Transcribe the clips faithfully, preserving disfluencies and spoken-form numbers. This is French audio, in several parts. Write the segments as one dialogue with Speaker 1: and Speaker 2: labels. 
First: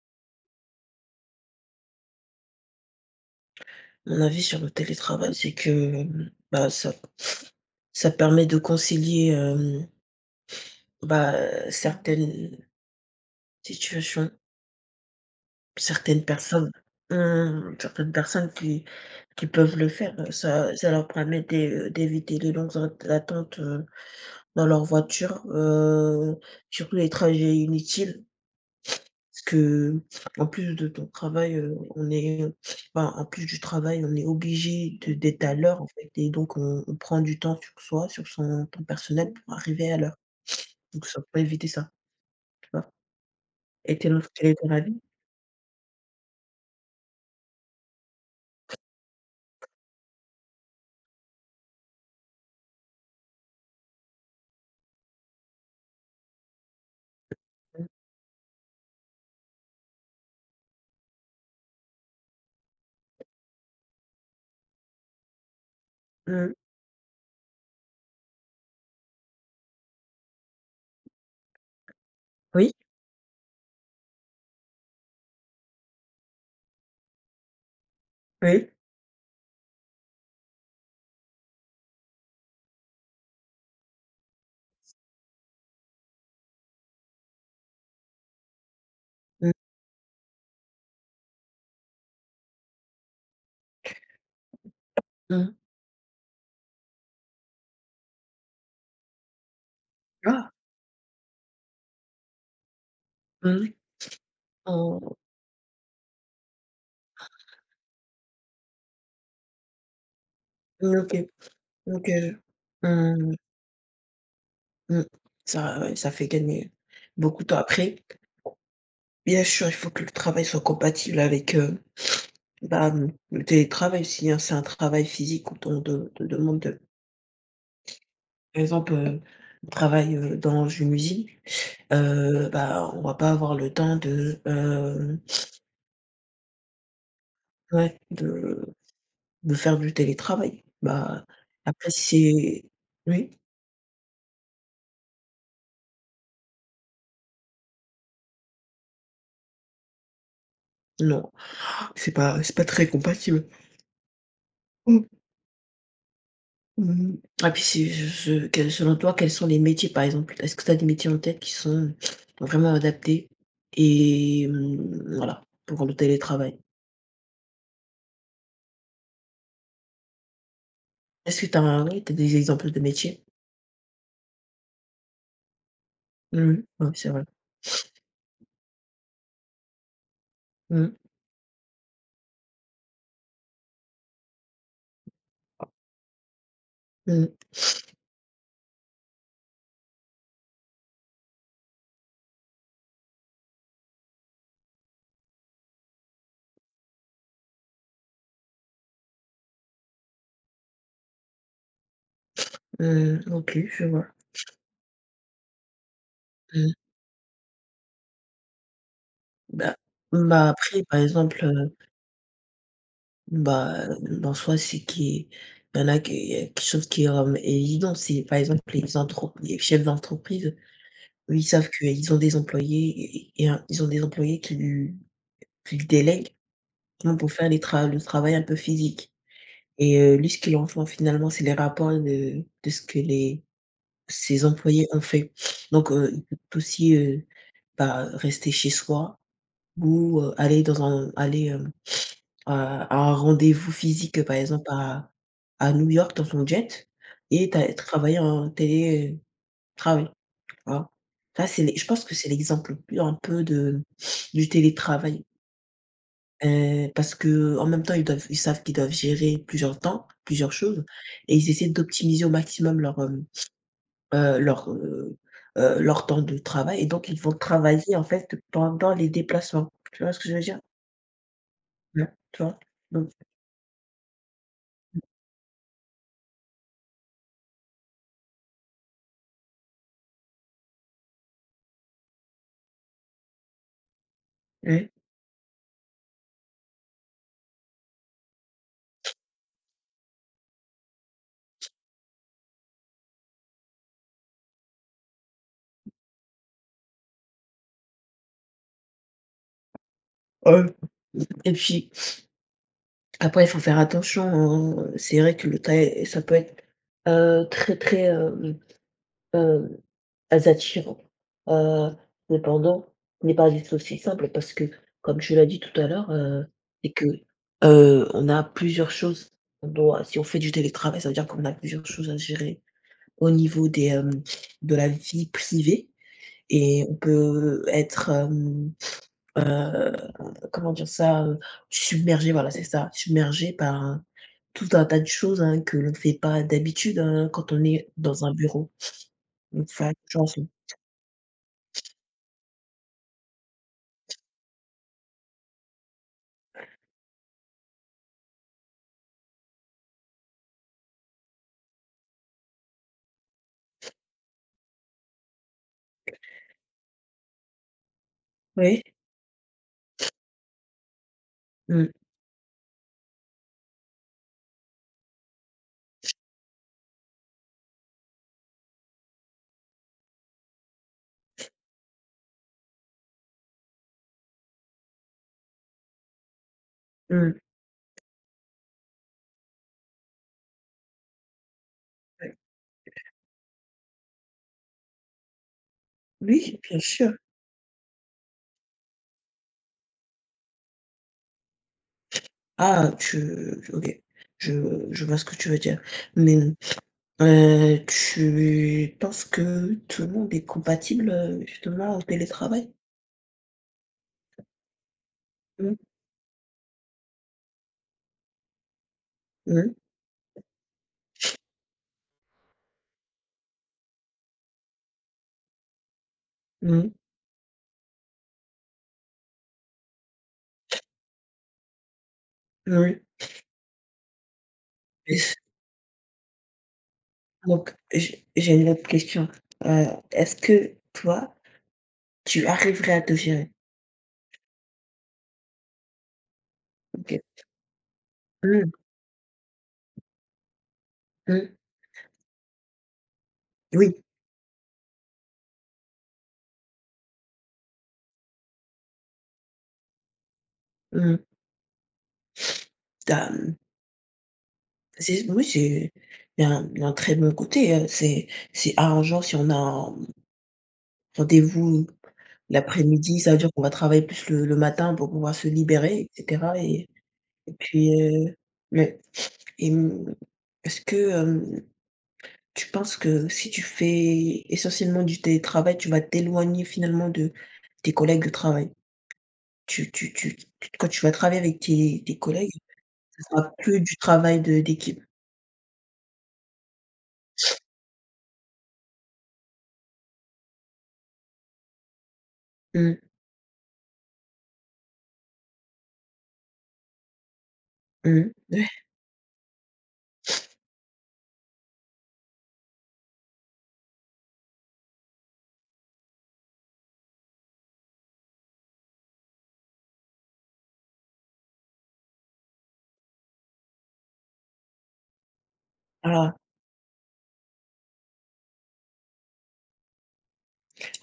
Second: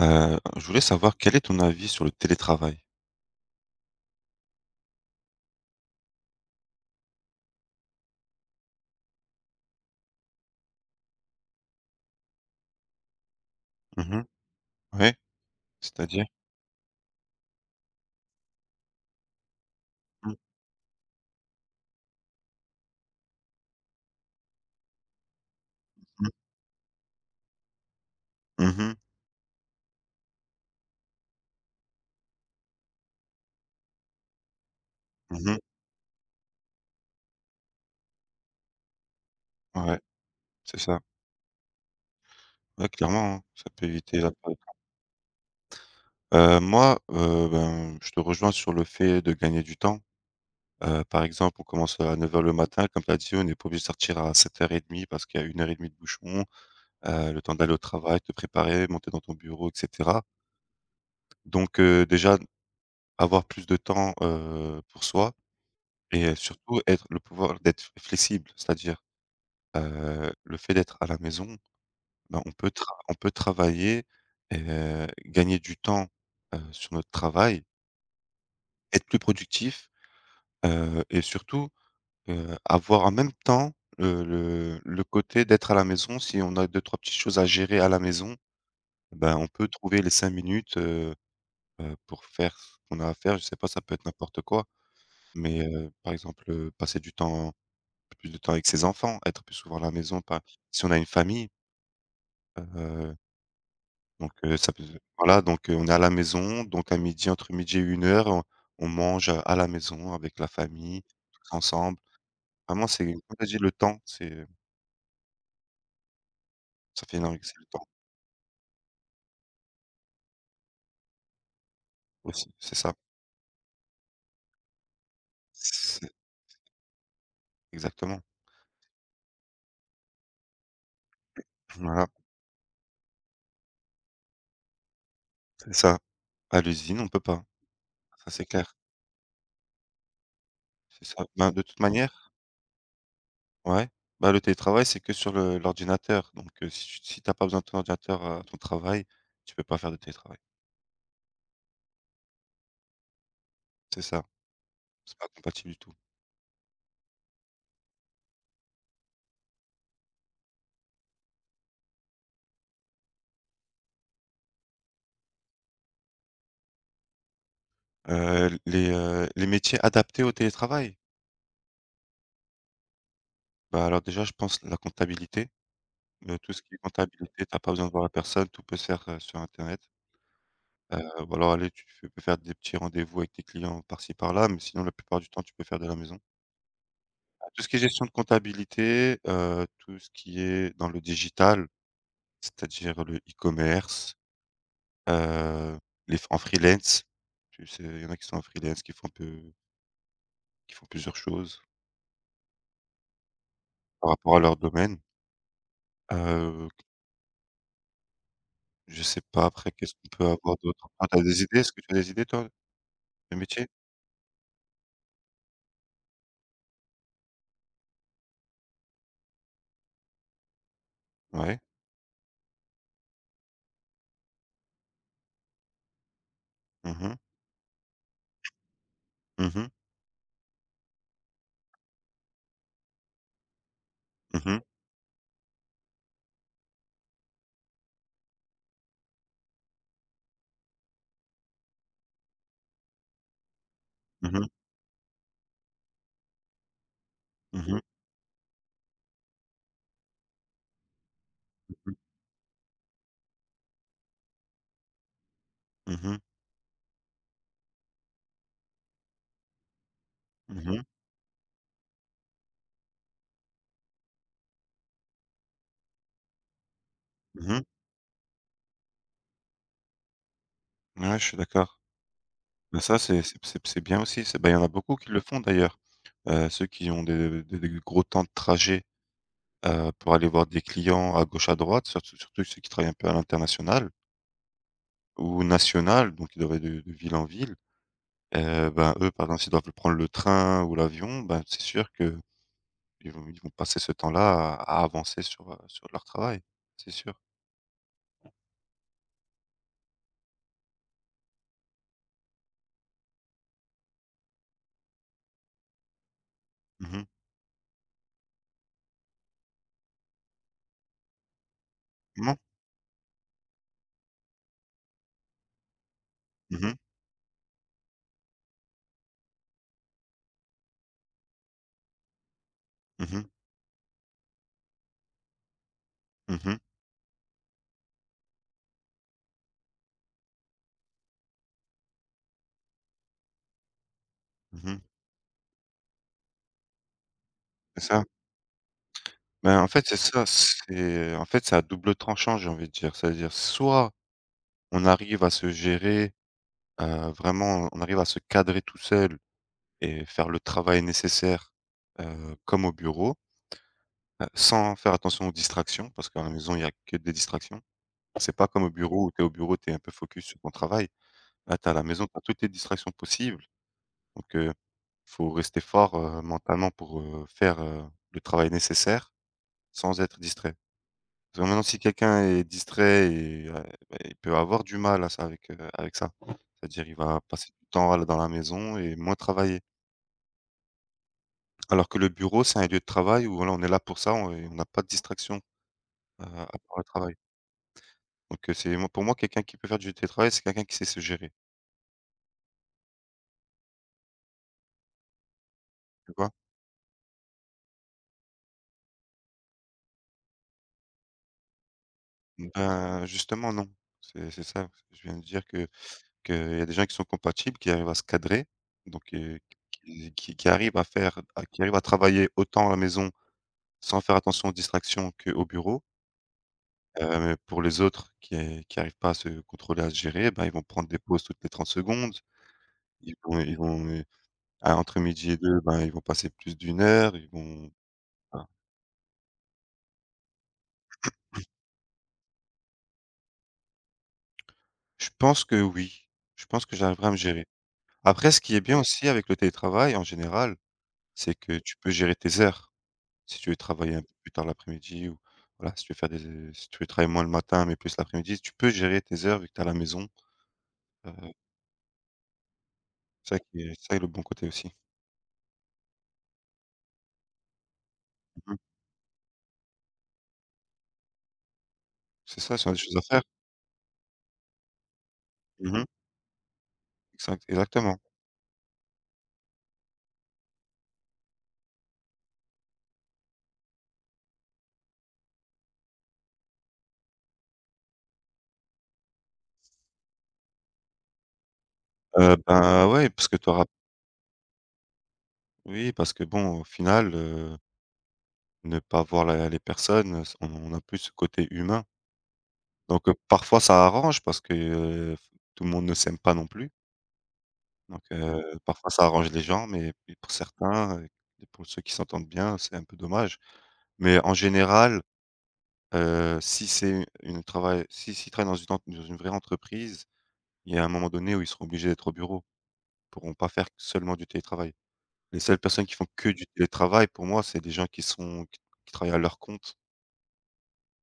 Speaker 1: Heu, je voulais savoir quel est ton avis sur le télétravail?
Speaker 2: Mon avis sur le télétravail, c'est que, mmh, bah, ça ça permet de concilier, hem, bah, certaines
Speaker 1: Mmh,
Speaker 2: situations,
Speaker 1: ouais,
Speaker 2: certaines
Speaker 1: c'est-à-dire?
Speaker 2: personnes mmh, certaines personnes qui qui peuvent le faire,
Speaker 1: Mmh mh.
Speaker 2: ça ça leur permet d'é d'éviter les longues at attentes, heu, dans leur voiture, heu, surtout les trajets inutiles.
Speaker 1: Mmh.
Speaker 2: Parce que, en plus de ton travail, heu, on est enfin, en plus du travail, on est obligé de d'être à
Speaker 1: Mmh.
Speaker 2: l'heure, en fait, et donc on on prend du temps sur soi, sur son temps personnel pour arriver à
Speaker 1: Ouais,
Speaker 2: l'heure.
Speaker 1: c'est ça.
Speaker 2: Donc ça peut éviter ça, tu vois?
Speaker 1: Ouais, clairement, hein, ça peut
Speaker 2: Et tu es
Speaker 1: éviter
Speaker 2: dans
Speaker 1: la
Speaker 2: tu es
Speaker 1: perte.
Speaker 2: la vie.
Speaker 1: Heu, moi, heu, ben, je te rejoins sur le fait de gagner du temps. Heu, par exemple, on commence à neuf heures le matin, comme tu as dit, on n'est pas obligé de sortir à sept heures trente parce qu'il y a une heure et demie de bouchon, heu, le temps d'aller au
Speaker 2: Mmh,
Speaker 1: travail, te préparer, monter dans ton bureau et cetera. Donc heu, déjà, avoir plus de temps, heu, pour soi et
Speaker 2: mmh,
Speaker 1: surtout être le pouvoir d'être flexible, c'est-à-dire Heu, le fait d'être à la maison, ben, on peut
Speaker 2: oui,
Speaker 1: tra on peut travailler et gagner du temps, heu, sur notre travail,
Speaker 2: oui,
Speaker 1: être plus productif, heu et surtout, heu, avoir en même temps le le le côté d'être à la maison. Si on a deux trois petites choses à gérer à la maison, ben, on
Speaker 2: mmh,
Speaker 1: peut trouver les cinq minutes, heu heu, pour faire ce qu'on a à faire. Je sais pas, ça peut être n'importe quoi,
Speaker 2: mmh,
Speaker 1: mais heu, par exemple, heu, passer du temps plus de temps avec ses enfants, être plus souvent à la maison, pas
Speaker 2: ah,
Speaker 1: si on a une famille, heu
Speaker 2: mmh,
Speaker 1: donc heu, ça peut
Speaker 2: oh,
Speaker 1: voilà, donc heu, on est à la maison, donc à midi entre midi et treize heures, on on mange à la maison avec la
Speaker 2: mmh,
Speaker 1: famille,
Speaker 2: OK,
Speaker 1: tous ensemble.
Speaker 2: OK,
Speaker 1: Vraiment, c'est comme
Speaker 2: mmh,
Speaker 1: tu dit, le temps, c'est,
Speaker 2: mmh. Ça, ouais, ça fait gagner
Speaker 1: ça fait énorme
Speaker 2: beaucoup de temps.
Speaker 1: c'est le temps
Speaker 2: Après, bien sûr, il faut que le travail soit compatible avec, heu
Speaker 1: aussi, c'est
Speaker 2: Bah,
Speaker 1: ça.
Speaker 2: mmh, le télétravail, si, hein, c'est un travail physique où on te
Speaker 1: C'est
Speaker 2: te demande de,
Speaker 1: exactement.
Speaker 2: par exemple, heu, on travaille, heu, dans une usine,
Speaker 1: Voilà,
Speaker 2: heu, bah, on va pas avoir le temps de, hem,
Speaker 1: c'est ça. À l'usine, on peut pas,
Speaker 2: ouais,
Speaker 1: ça c'est
Speaker 2: de
Speaker 1: clair.
Speaker 2: de faire du télétravail.
Speaker 1: C'est ça.
Speaker 2: Bah,
Speaker 1: Ben, de toute
Speaker 2: après
Speaker 1: manière
Speaker 2: si c'est. Oui?
Speaker 1: ouais, bah, le télétravail, c'est que sur le l'ordinateur, donc heu, si tu si tu pas besoin de ton ordinateur à ton travail, tu peux pas faire de télétravail.
Speaker 2: Non, c'est pas c'est pas très compatible.
Speaker 1: C'est ça,
Speaker 2: Mmh,
Speaker 1: c'est pas compatible du tout.
Speaker 2: mmh mh. Puis si je je quels Selon toi, quels sont les métiers, par exemple? Est-ce que tu as des métiers en tête qui sont vraiment adaptés et, mmh, voilà, pour le télétravail?
Speaker 1: Heu, les, heu, les métiers adaptés au télétravail?
Speaker 2: Est-ce que tu as oui, t'as des exemples de métiers?
Speaker 1: Bah, alors déjà je pense la comptabilité, heu, tout ce
Speaker 2: Mmh.
Speaker 1: qui est
Speaker 2: Ouais, c'est vrai.
Speaker 1: comptabilité, t'as pas besoin de voir la personne, tout peut se faire, heu, sur internet.
Speaker 2: Mmh.
Speaker 1: Heu, ou alors allez, tu fais peux faire des petits rendez-vous avec tes clients par-ci par-là, mais sinon la plupart du temps tu peux faire de la maison.
Speaker 2: Mmh.
Speaker 1: Bah, tout ce qui est gestion de comptabilité, heu, tout ce qui est dans le digital, c'est-à-dire le e-commerce, heu, les en freelance, tu sais, il y en a qui sont en freelance, qui font un peu qui font plusieurs choses
Speaker 2: Mmh. OK, je vois.
Speaker 1: par rapport à leur domaine. Heu
Speaker 2: Mmh.
Speaker 1: Je sais pas après
Speaker 2: Bah
Speaker 1: qu'est-ce qu'on peut
Speaker 2: bah,
Speaker 1: avoir
Speaker 2: après,
Speaker 1: d'autre?
Speaker 2: par
Speaker 1: Toi, tu as des
Speaker 2: exemple,
Speaker 1: idées?
Speaker 2: heu,
Speaker 1: Est-ce que tu as des idées toi, de métier?
Speaker 2: bah, hem, en soi, c'est qu'il y en a qui il y a quelque chose qui est, hem, évident, c'est, par exemple, les entre les chefs d'entreprise, eux, ils
Speaker 1: Ouais.
Speaker 2: savent qu'ils ont des employés, et et un ils ont des employés qui lui qui qu'ils délèguent justement
Speaker 1: Mhm,
Speaker 2: pour faire les tra le travail un peu physique,
Speaker 1: mhm,
Speaker 2: et heu, lui, ce qu'il en font finalement, c'est les rapports de de ce que les Ses
Speaker 1: mhm,
Speaker 2: employés ont fait. Donc, heu, il peut aussi, heu, bah, rester chez soi ou, heu, aller dans un aller, hem, à à un rendez-vous physique, par
Speaker 1: mhm,
Speaker 2: exemple à à New York dans son jet, et
Speaker 1: mhm,
Speaker 2: tu
Speaker 1: mhm,
Speaker 2: travailler en télétravail, tu. Ça, c'est les
Speaker 1: mhm.
Speaker 2: je
Speaker 1: Mh.
Speaker 2: pense que c'est l'exemple le plus un peu de du télétravail,
Speaker 1: Mmh.
Speaker 2: heu, parce que, en même temps, ils doivent ils savent qu'ils doivent gérer plusieurs temps, plusieurs choses,
Speaker 1: Mmh.
Speaker 2: et ils essaient d'optimiser au maximum leur, hem Heu, leur, heu heu, leur temps de travail, et donc ils vont
Speaker 1: Mmh.
Speaker 2: travailler, en fait, pendant les déplacements. Tu vois ce que je veux dire?
Speaker 1: Ouais, je suis d'accord.
Speaker 2: Mmh. Tu vois?
Speaker 1: Bah, ça
Speaker 2: Donc
Speaker 1: c'est c'est c'est c'est bien aussi. C'est ben il y en a beaucoup qui le font d'ailleurs. Heu, ceux qui ont des des des gros temps de trajet, heu, pour aller voir des clients à gauche, à droite, surtout surtout ceux qui travaillent un peu à l'international
Speaker 2: oui.
Speaker 1: ou national, donc ils doivent aller de de ville en ville. Heu, ben, eux, par exemple, s'ils doivent prendre le train ou l'avion, ben, c'est sûr que Ils vont ils vont passer ce temps-là à à avancer sur, heu, sur leur travail, c'est sûr.
Speaker 2: Heu et puis, après, il faut faire attention, hein, c'est vrai que le travail ça peut être,
Speaker 1: Mmh.
Speaker 2: heu, très, très, hem, heu, attirant, heu,
Speaker 1: Non.
Speaker 2: cependant, ce n'est pas juste aussi simple, parce que, comme je l'ai dit tout à l'heure, heu,
Speaker 1: Mmh mh.
Speaker 2: c'est que, heu, on a plusieurs choses. On doit Si on fait du télétravail, ça veut dire qu'on a plusieurs choses à gérer.
Speaker 1: Mmh mh.
Speaker 2: Au niveau des, hem, de la vie privée,
Speaker 1: Mmh.
Speaker 2: et on peut être, hem, heu, comment dire ça? Heu, submergé, voilà, c'est ça, submergé par, heu, tout
Speaker 1: Mmh.
Speaker 2: un tas de choses, hein, que l'on ne fait pas d'habitude, hein, quand on
Speaker 1: C'est
Speaker 2: est
Speaker 1: ça.
Speaker 2: dans un bureau.
Speaker 1: Ben,
Speaker 2: Donc
Speaker 1: en fait,
Speaker 2: faire
Speaker 1: c'est ça,
Speaker 2: attention.
Speaker 1: c'est en fait, c'est à double tranchant, j'ai envie de dire. C'est-à-dire soit on arrive à se gérer, heu, vraiment, on arrive à se cadrer tout seul et faire le travail nécessaire, heu, comme au bureau, heu, sans faire attention aux distractions, parce qu'à la maison, il y a que des distractions. C'est pas comme au
Speaker 2: Oui.
Speaker 1: bureau où tu es au bureau, tu es un peu focus sur ton travail. Là, tu à la
Speaker 2: Mmh,
Speaker 1: maison, tu as toutes les distractions possibles, donc euh, faut rester fort, heu, mentalement pour, heu, faire, heu, le travail nécessaire sans être distrait. Parce que maintenant si quelqu'un est distrait et heu, bah, il peut avoir du mal à ça avec, heu, avec ça. C'est-à-dire il va
Speaker 2: mmh,
Speaker 1: passer du temps à dans la maison et moins travailler. Alors que le
Speaker 2: ouais.
Speaker 1: bureau, c'est un lieu de travail où voilà, on est là pour ça, on et on n'a pas de distraction, heu, à
Speaker 2: Oui, bien
Speaker 1: part le
Speaker 2: sûr.
Speaker 1: travail. Donc heu, c'est moi pour moi quelqu'un qui peut faire du télétravail, c'est quelqu'un qui sait se gérer,
Speaker 2: Ah, tu OK. Je je vois ce que tu veux dire.
Speaker 1: tu vois?
Speaker 2: Mais, mmh, tu penses que tout le monde est compatible, heu, justement, au télétravail?
Speaker 1: Ben, justement non, c'est c'est ça, je viens de dire que
Speaker 2: Mmh.
Speaker 1: que il y a des gens qui sont compatibles, qui arrivent à se cadrer, donc heu,
Speaker 2: Mmh.
Speaker 1: qui qui qui arrivent à faire à qui arrivent à travailler autant à la maison sans faire attention aux distractions qu'au bureau.
Speaker 2: Mmh.
Speaker 1: Heu, mais pour les autres qui a qui arrivent pas à se contrôler, à se gérer, ben, ils vont prendre des pauses toutes les trente secondes.
Speaker 2: Oui.
Speaker 1: Ils vont ils vont, heu, à entre
Speaker 2: Oui.
Speaker 1: midi et deux ben, ils vont passer plus d'une heure, ils vont
Speaker 2: Donc j'ai
Speaker 1: enfin,
Speaker 2: j'ai une autre question. Heu, Est-ce que toi, tu arriverais à te gérer?
Speaker 1: je pense que oui, je pense que j'arriverai à me
Speaker 2: OK.
Speaker 1: gérer. Après ce qui est
Speaker 2: Mmh,
Speaker 1: bien aussi avec le télétravail en général, c'est
Speaker 2: mmh,
Speaker 1: que tu peux gérer tes heures. Si tu veux travailler
Speaker 2: oui,
Speaker 1: un peu plus tard l'après-midi ou voilà, si tu veux faire des euh, si tu veux travailler moins le matin, mais plus l'après-midi, tu peux gérer tes heures vu que tu es à la maison, heu,
Speaker 2: mmh. Tu
Speaker 1: ça
Speaker 2: mmh,
Speaker 1: qui est ça est le bon côté aussi.
Speaker 2: c'est oui, c'est, il y a un il y a un très bon côté, heu, c'est
Speaker 1: Mmh mh.
Speaker 2: c'est arrangeant si on a un rendez-vous
Speaker 1: C'est ça, c'est des choses à
Speaker 2: l'après-midi,
Speaker 1: faire.
Speaker 2: ça veut dire qu'on va travailler plus le le matin pour pouvoir se
Speaker 1: Mmh mh.
Speaker 2: libérer, et cetera, et
Speaker 1: Exact
Speaker 2: et puis,
Speaker 1: exactement.
Speaker 2: heu, ouais, et mmh, est-ce que, hem tu penses que si tu fais essentiellement du télétravail, tu vas t'éloigner finalement de tes collègues de travail? Tu tu tu tu Quand tu vas travailler avec tes tes
Speaker 1: Heu,
Speaker 2: collègues,
Speaker 1: ben, ouais,
Speaker 2: ça
Speaker 1: parce que tu
Speaker 2: sera
Speaker 1: auras
Speaker 2: plus du travail de d'équipe.
Speaker 1: oui, parce que bon, au final, heu, ne pas voir la les personnes, heu, on on a plus ce côté humain.
Speaker 2: Mmh,
Speaker 1: Donc heu, parfois ça arrange parce que, heu, f tout le monde ne s'aime pas non plus. Donc heu,
Speaker 2: mmh.
Speaker 1: parfois ça arrange les gens, mais mais pour certains, heu, et pour ceux qui s'entendent bien, c'est un peu dommage. Mais en général, heu, si c'est une travail si s'ils travaillent dans une ent dans une vraie entreprise, il y a un moment donné où ils seront obligés d'être au bureau. Ils pourront pas faire seulement du télétravail. Les seules personnes qui font que
Speaker 2: Ah,
Speaker 1: du télétravail, pour moi, c'est des gens qui sont qui qui travaillent à leur compte.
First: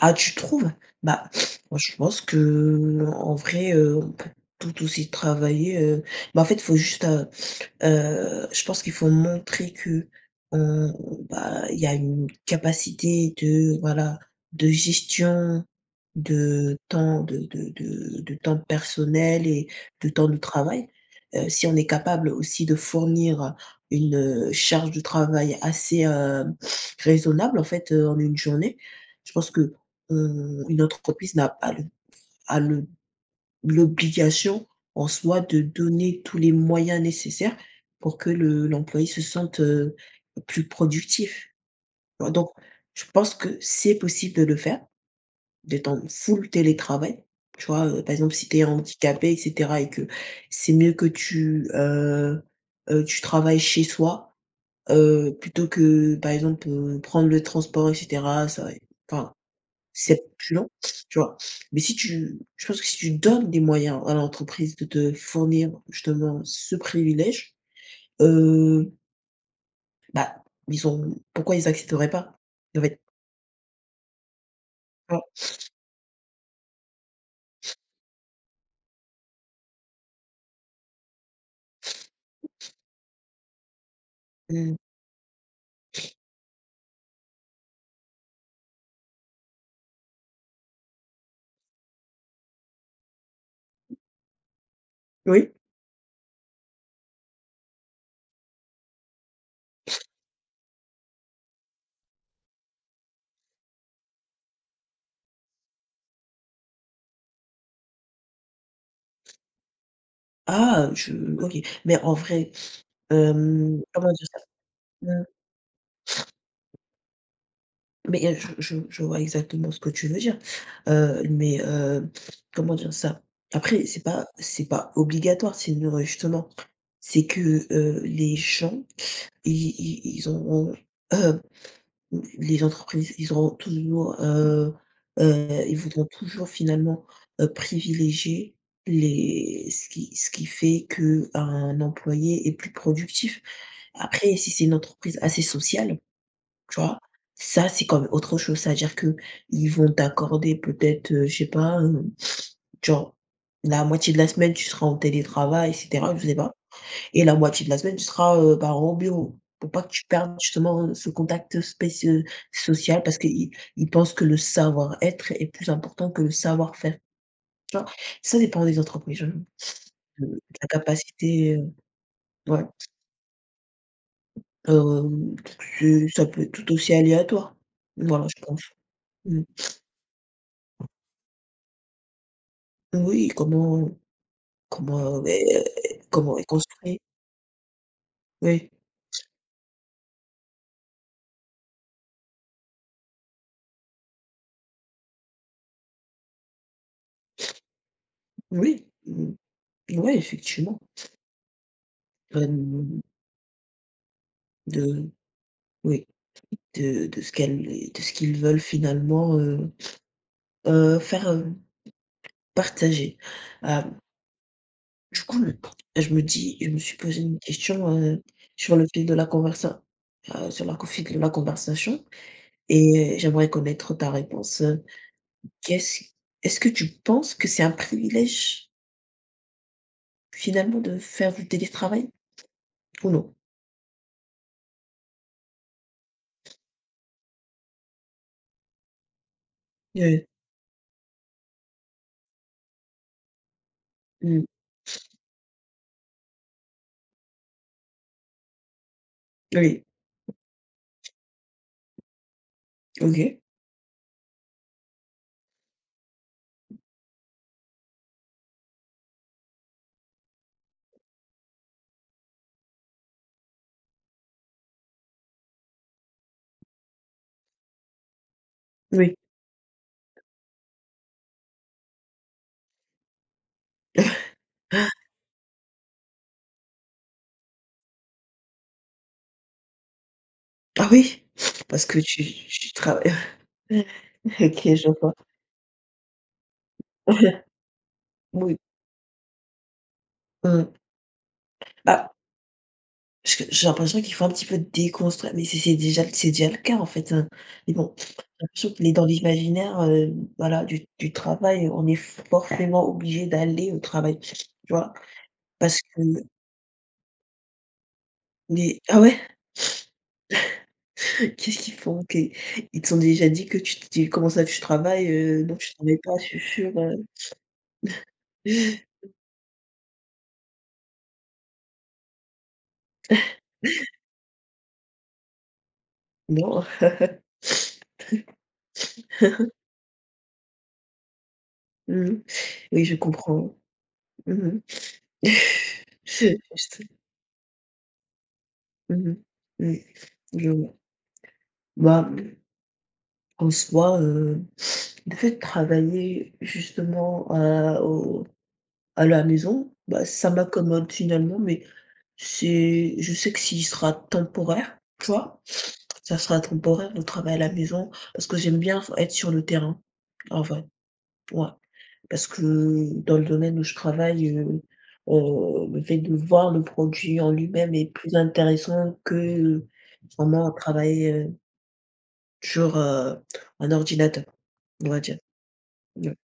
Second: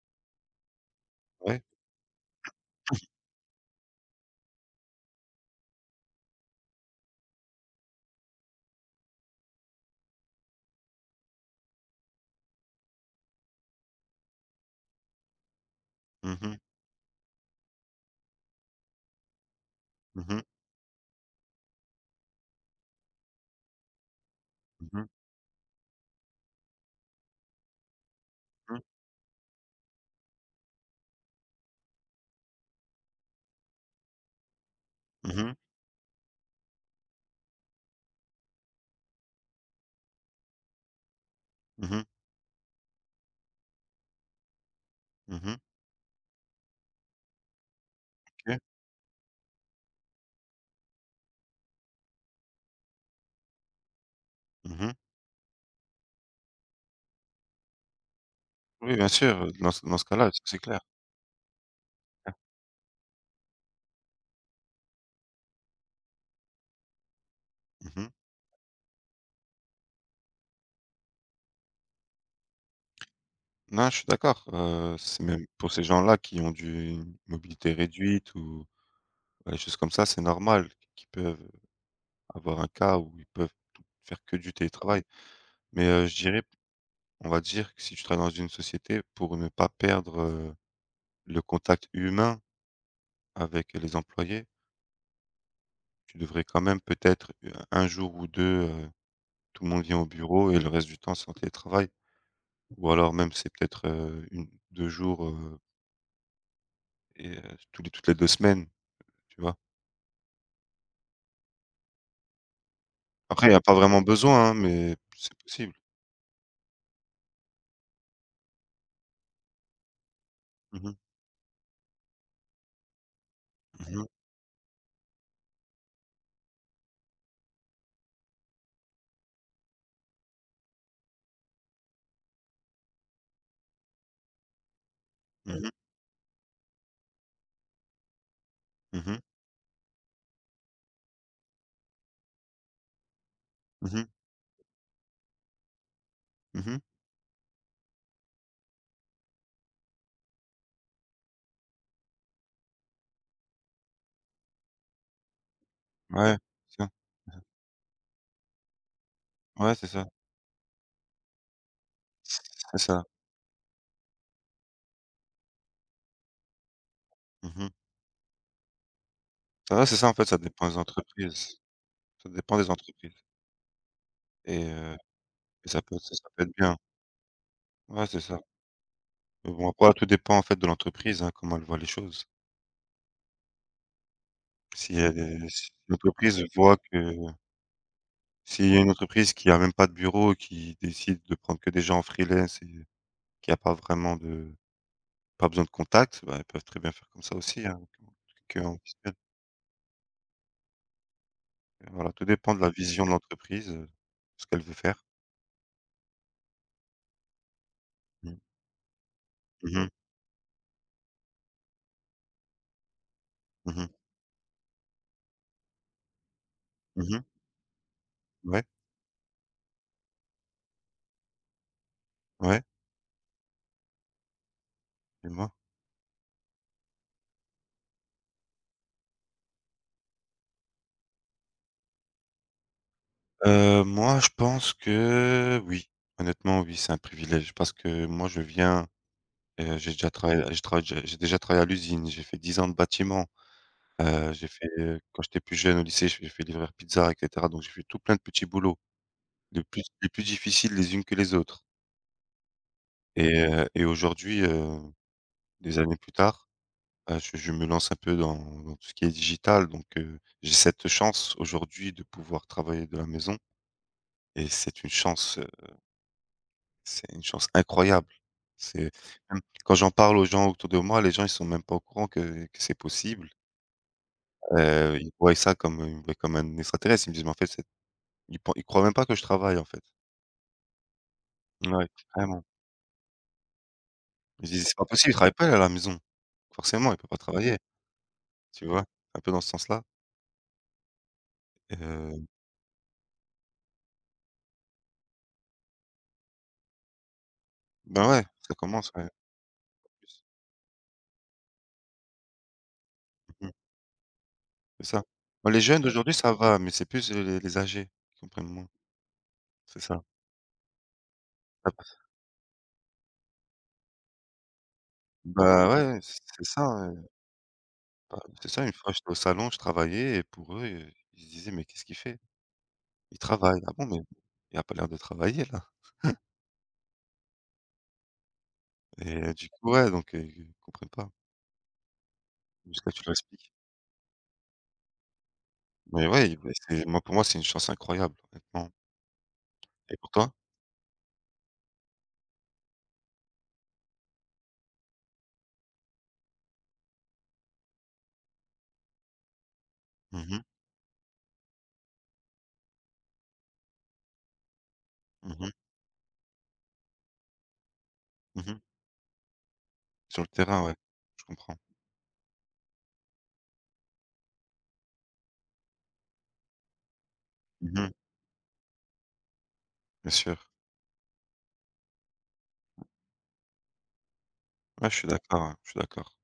Speaker 2: ah, tu trouves? Bah,
Speaker 1: Ouais.
Speaker 2: moi, je pense que, en vrai, heu, on peut tout aussi travailler, heu, bah, en fait, il faut juste, euh, Heu, je pense qu'il faut montrer qu'on bah, il y a une capacité de, voilà, de gestion
Speaker 1: Mmh mh.
Speaker 2: de temps, de de de de temps personnel, et de
Speaker 1: Mmh
Speaker 2: temps de
Speaker 1: mh.
Speaker 2: travail. Heu, si on est capable aussi de fournir une, heu, charge de
Speaker 1: Mmh mh.
Speaker 2: travail assez, hem, raisonnable, en fait, heu, en une journée,
Speaker 1: Mmh.
Speaker 2: je pense qu'on une entreprise n'a pas le, a le, l'obligation en soi
Speaker 1: Mmh.
Speaker 2: de donner tous les moyens nécessaires pour que le l'employé se sente, heu, plus productif.
Speaker 1: Mmh.
Speaker 2: Alors, donc, je pense que c'est possible de le faire,
Speaker 1: Mmh.
Speaker 2: d'être en full télétravail. Tu vois, heu, par exemple, si tu
Speaker 1: OK.
Speaker 2: es handicapé, et cetera, et que c'est mieux que tu, heu heu, tu travailles chez soi,
Speaker 1: Mmh.
Speaker 2: heu, plutôt que, par exemple, heu, prendre le transport, et cetera, ça
Speaker 1: Oui, bien
Speaker 2: enfin,
Speaker 1: sûr, dans ce dans ce
Speaker 2: c'est
Speaker 1: cas-là,
Speaker 2: peut-être
Speaker 1: c'est
Speaker 2: plus
Speaker 1: c'est
Speaker 2: lent,
Speaker 1: clair.
Speaker 2: tu vois? Mais si tu je pense que si tu donnes des moyens à l'entreprise de te fournir justement ce privilège,
Speaker 1: Mmh.
Speaker 2: heu, bah, ils ont pourquoi ils accepteraient pas? En fait,
Speaker 1: Non, je suis d'accord, heu,
Speaker 2: tu vois?
Speaker 1: c'est même pour ces gens-là qui ont du une mobilité réduite ou, bah, des choses comme ça, c'est normal qu'ils peuvent avoir un cas où ils peuvent faire que du
Speaker 2: Mmh.
Speaker 1: télétravail. Mais, heu, je dirais, on va dire que si tu travailles dans une société, pour ne pas perdre, heu, le contact humain avec les employés,
Speaker 2: Oui?
Speaker 1: tu devrais quand même peut-être, heu, un jour ou deux, heu, tout le monde vient au bureau et le reste du temps c'est en télétravail. Ou alors même c'est peut-être, heu, un ou deux jours, heu et heu, tous les toutes les deux semaines, tu vois?
Speaker 2: Ah, je OK. Mais, en vrai,
Speaker 1: Après il y a pas
Speaker 2: hem,
Speaker 1: vraiment
Speaker 2: comment dire ça?
Speaker 1: besoin, hein, mais
Speaker 2: Mmh,
Speaker 1: c'est possible.
Speaker 2: mais, heu, je je je vois exactement ce que tu veux dire,
Speaker 1: Mmh mh.
Speaker 2: heu, mais, heu, comment dire ça? Après,
Speaker 1: Mmh
Speaker 2: c'est
Speaker 1: mh.
Speaker 2: pas c'est pas obligatoire, c'est une justement, c'est que, heu, les gens. Ils ils ils auront, heu, les entreprises, ils auront toujours, heu heu,
Speaker 1: Mmh mh.
Speaker 2: ils voudront toujours finalement, heu, privilégier les ce qui ce qui fait qu'un employé est plus productif.
Speaker 1: Mmh.
Speaker 2: Après, si c'est une entreprise assez sociale, tu
Speaker 1: Mmh.
Speaker 2: vois? Ça, c'est quand même autre chose. C'est-à-dire qu'ils vont t'accorder peut-être, heu, je sais pas, heu, genre la moitié de la semaine, tu seras en télétravail, et cetera, je sais
Speaker 1: Ouais,
Speaker 2: pas.
Speaker 1: c'est ça.
Speaker 2: Et la moitié de la semaine, tu seras, heu, bah, au bureau pour
Speaker 1: Ouais,
Speaker 2: pas
Speaker 1: c'est
Speaker 2: que tu
Speaker 1: ça.
Speaker 2: perdes justement, heu, ce contact spéci
Speaker 1: C'est
Speaker 2: social,
Speaker 1: ça.
Speaker 2: parce qu'ils ils pensent que le savoir-être est plus important que le savoir-faire,
Speaker 1: Mmh.
Speaker 2: tu vois? Ça dépend des entreprises, hein,
Speaker 1: Ouais, c'est ça, en fait,
Speaker 2: de de
Speaker 1: ça
Speaker 2: la
Speaker 1: dépend des
Speaker 2: capacité,
Speaker 1: entreprises.
Speaker 2: heu,
Speaker 1: Ça dépend
Speaker 2: ouais,
Speaker 1: des entreprises et heu
Speaker 2: hem,
Speaker 1: et ça peut
Speaker 2: c'est
Speaker 1: ça
Speaker 2: ça
Speaker 1: ça
Speaker 2: peut
Speaker 1: peut
Speaker 2: être
Speaker 1: être
Speaker 2: tout
Speaker 1: bien.
Speaker 2: aussi aléatoire.
Speaker 1: Ouais, c'est
Speaker 2: Voilà,
Speaker 1: ça.
Speaker 2: je pense. Mmh.
Speaker 1: Mais bon, après, tout dépend, en fait, de l'entreprise, hein, comment elle voit les choses.
Speaker 2: Oui, comment
Speaker 1: Si elle
Speaker 2: comment, beh,
Speaker 1: est si
Speaker 2: comment est
Speaker 1: l'entreprise voit
Speaker 2: construit.
Speaker 1: que
Speaker 2: Oui,
Speaker 1: s'il y a une entreprise qui a même pas de bureau, qui décide de prendre que des gens en freelance et qui a pas vraiment de pas besoin de contacts, bah, ils peuvent très bien faire comme ça aussi, hein, qu'en
Speaker 2: oui,
Speaker 1: distanciel.
Speaker 2: mmh, ouais, effectivement,
Speaker 1: Voilà, tout dépend de la
Speaker 2: hem,
Speaker 1: vision de l'entreprise, heu, ce qu'elle veut faire.
Speaker 2: de oui. De de ce qu'elles de ce
Speaker 1: Mmh.
Speaker 2: qu'ils veulent finalement, heu
Speaker 1: Mmh mh.
Speaker 2: heu, faire, heu, partager.
Speaker 1: Mmh.
Speaker 2: Hem, du coup, je me dis je me suis posé
Speaker 1: Mmh.
Speaker 2: une question, heu,
Speaker 1: Ouais,
Speaker 2: sur le fil de la conversation sur la co fil de la conversation
Speaker 1: ouais,
Speaker 2: et j'aimerais connaître ta réponse, heu.
Speaker 1: dis-moi?
Speaker 2: Qu'est-ce est-ce que tu penses que c'est un privilège, finalement, de faire du télétravail ou non?
Speaker 1: Heu, moi, je pense que oui. Honnêtement, oui, c'est un privilège parce que moi, je viens, heu, j'ai déjà
Speaker 2: Oui.
Speaker 1: travaillé j'ai trava j'ai j'ai déjà travaillé à l'usine, j'ai fait dix ans de bâtiment, heu,
Speaker 2: Mmh.
Speaker 1: j'ai fait, heu, quand j'étais plus jeune au lycée, j'ai fait livreur pizza et cetera, donc j'ai fait tout plein de petits boulots, les plus
Speaker 2: Oui.
Speaker 1: les plus difficiles les unes que les autres
Speaker 2: OK.
Speaker 1: et heu et aujourd'hui, heu, des années plus tard, heu, je je me lance un peu dans dans tout ce qui est digital, donc heu, j'ai cette chance aujourd'hui de pouvoir travailler de la maison et c'est une chance. C'est une chance incroyable. C'est
Speaker 2: Oui.
Speaker 1: même quand j'en parle aux gens autour de moi, les gens ils sont même pas au courant que que c'est possible. Heu, ils voient ça comme, ils me voient comme un extraterrestre. Ils me disent: «Mais en fait, c'est». Ils pen ils croient même pas que je travaille, en fait.
Speaker 2: Ah oui! Parce
Speaker 1: Ouais,
Speaker 2: que tu
Speaker 1: vraiment.
Speaker 2: tu travailles.
Speaker 1: Ils se disent:
Speaker 2: OK,
Speaker 1: «C'est pas
Speaker 2: je
Speaker 1: possible,
Speaker 2: vois.
Speaker 1: il travaille pas, à la maison. Forcément, il peut pas travailler»,
Speaker 2: Oui.
Speaker 1: tu vois? Un peu dans ce sens-là.
Speaker 2: Mmh. Bah,
Speaker 1: Heu,
Speaker 2: parce j'ai l'impression qu'il faut un petit peu déconstruire, mais c'est c'est déjà c'est déjà le cas, en fait, heu, mais bon, j'ai
Speaker 1: Bah, ouais, ça
Speaker 2: l'impression qu'on
Speaker 1: commence,
Speaker 2: est dans
Speaker 1: ouais.
Speaker 2: l'imaginaire, heu, voilà, du du travail, on est forcément obligé
Speaker 1: Mmh.
Speaker 2: d'aller au travail, tu
Speaker 1: C'est
Speaker 2: vois?
Speaker 1: ça. Bah, les
Speaker 2: Parce
Speaker 1: jeunes
Speaker 2: que
Speaker 1: d'aujourd'hui, ça va, mais c'est plus, heu, les les âgés qui comprennent moins.
Speaker 2: les Ah, ouais?
Speaker 1: C'est ça.
Speaker 2: Qu'est-ce qu'ils
Speaker 1: Ah.
Speaker 2: font? Qu'est Ils t'ont déjà dit que tu tu comment ça tu travailles? Heu, non,
Speaker 1: Bah,
Speaker 2: tu travailles
Speaker 1: ouais,
Speaker 2: pas, je suis
Speaker 1: c'est ça,
Speaker 2: sûre, heu,
Speaker 1: ouais. Bah, c'est ça, une fois j'étais au salon, je travaillais et pour eux, heu, ils se disaient: «Mais qu'est-ce qu'il fait? Il travaille». «Ah bon, mais il a pas l'air de travailler là»
Speaker 2: non.
Speaker 1: et du coup, ouais, donc heu, ils comprennent pas
Speaker 2: Mmh mh. Oui,
Speaker 1: jusqu'à
Speaker 2: je
Speaker 1: tu leur expliques.
Speaker 2: comprends. Mmh mh.
Speaker 1: Mais ouais, bah,
Speaker 2: Juste.
Speaker 1: c'est moi pour moi, c'est une chance incroyable, honnêtement.
Speaker 2: Mmh mh. Mmh.
Speaker 1: Et pour toi?
Speaker 2: Je vois. Bah, en soi, heu, le fait de travailler justement à au à la maison, bah, ça
Speaker 1: Mmh mh.
Speaker 2: m'accommode finalement, mais c'est je sais que s'il sera temporaire, tu
Speaker 1: Mmh
Speaker 2: vois?
Speaker 1: mh.
Speaker 2: Ça sera temporaire, le travail à la maison, parce que
Speaker 1: Mmh
Speaker 2: j'aime
Speaker 1: mh.
Speaker 2: bien être sur le terrain,
Speaker 1: Sur le
Speaker 2: en vrai,
Speaker 1: terrain, ouais, je
Speaker 2: ouais.
Speaker 1: comprends.
Speaker 2: Parce que, dans le domaine où je travaille, heu heu, le fait de voir le produit en lui-même
Speaker 1: Mmh mh.
Speaker 2: est plus intéressant que, euh,
Speaker 1: Bien sûr.
Speaker 2: vraiment travailler, heu, sur, heu, un ordinateur,
Speaker 1: Ouais,
Speaker 2: on
Speaker 1: je
Speaker 2: va
Speaker 1: suis
Speaker 2: dire.
Speaker 1: d'accord, ouais, je suis d'accord.
Speaker 2: Yeah.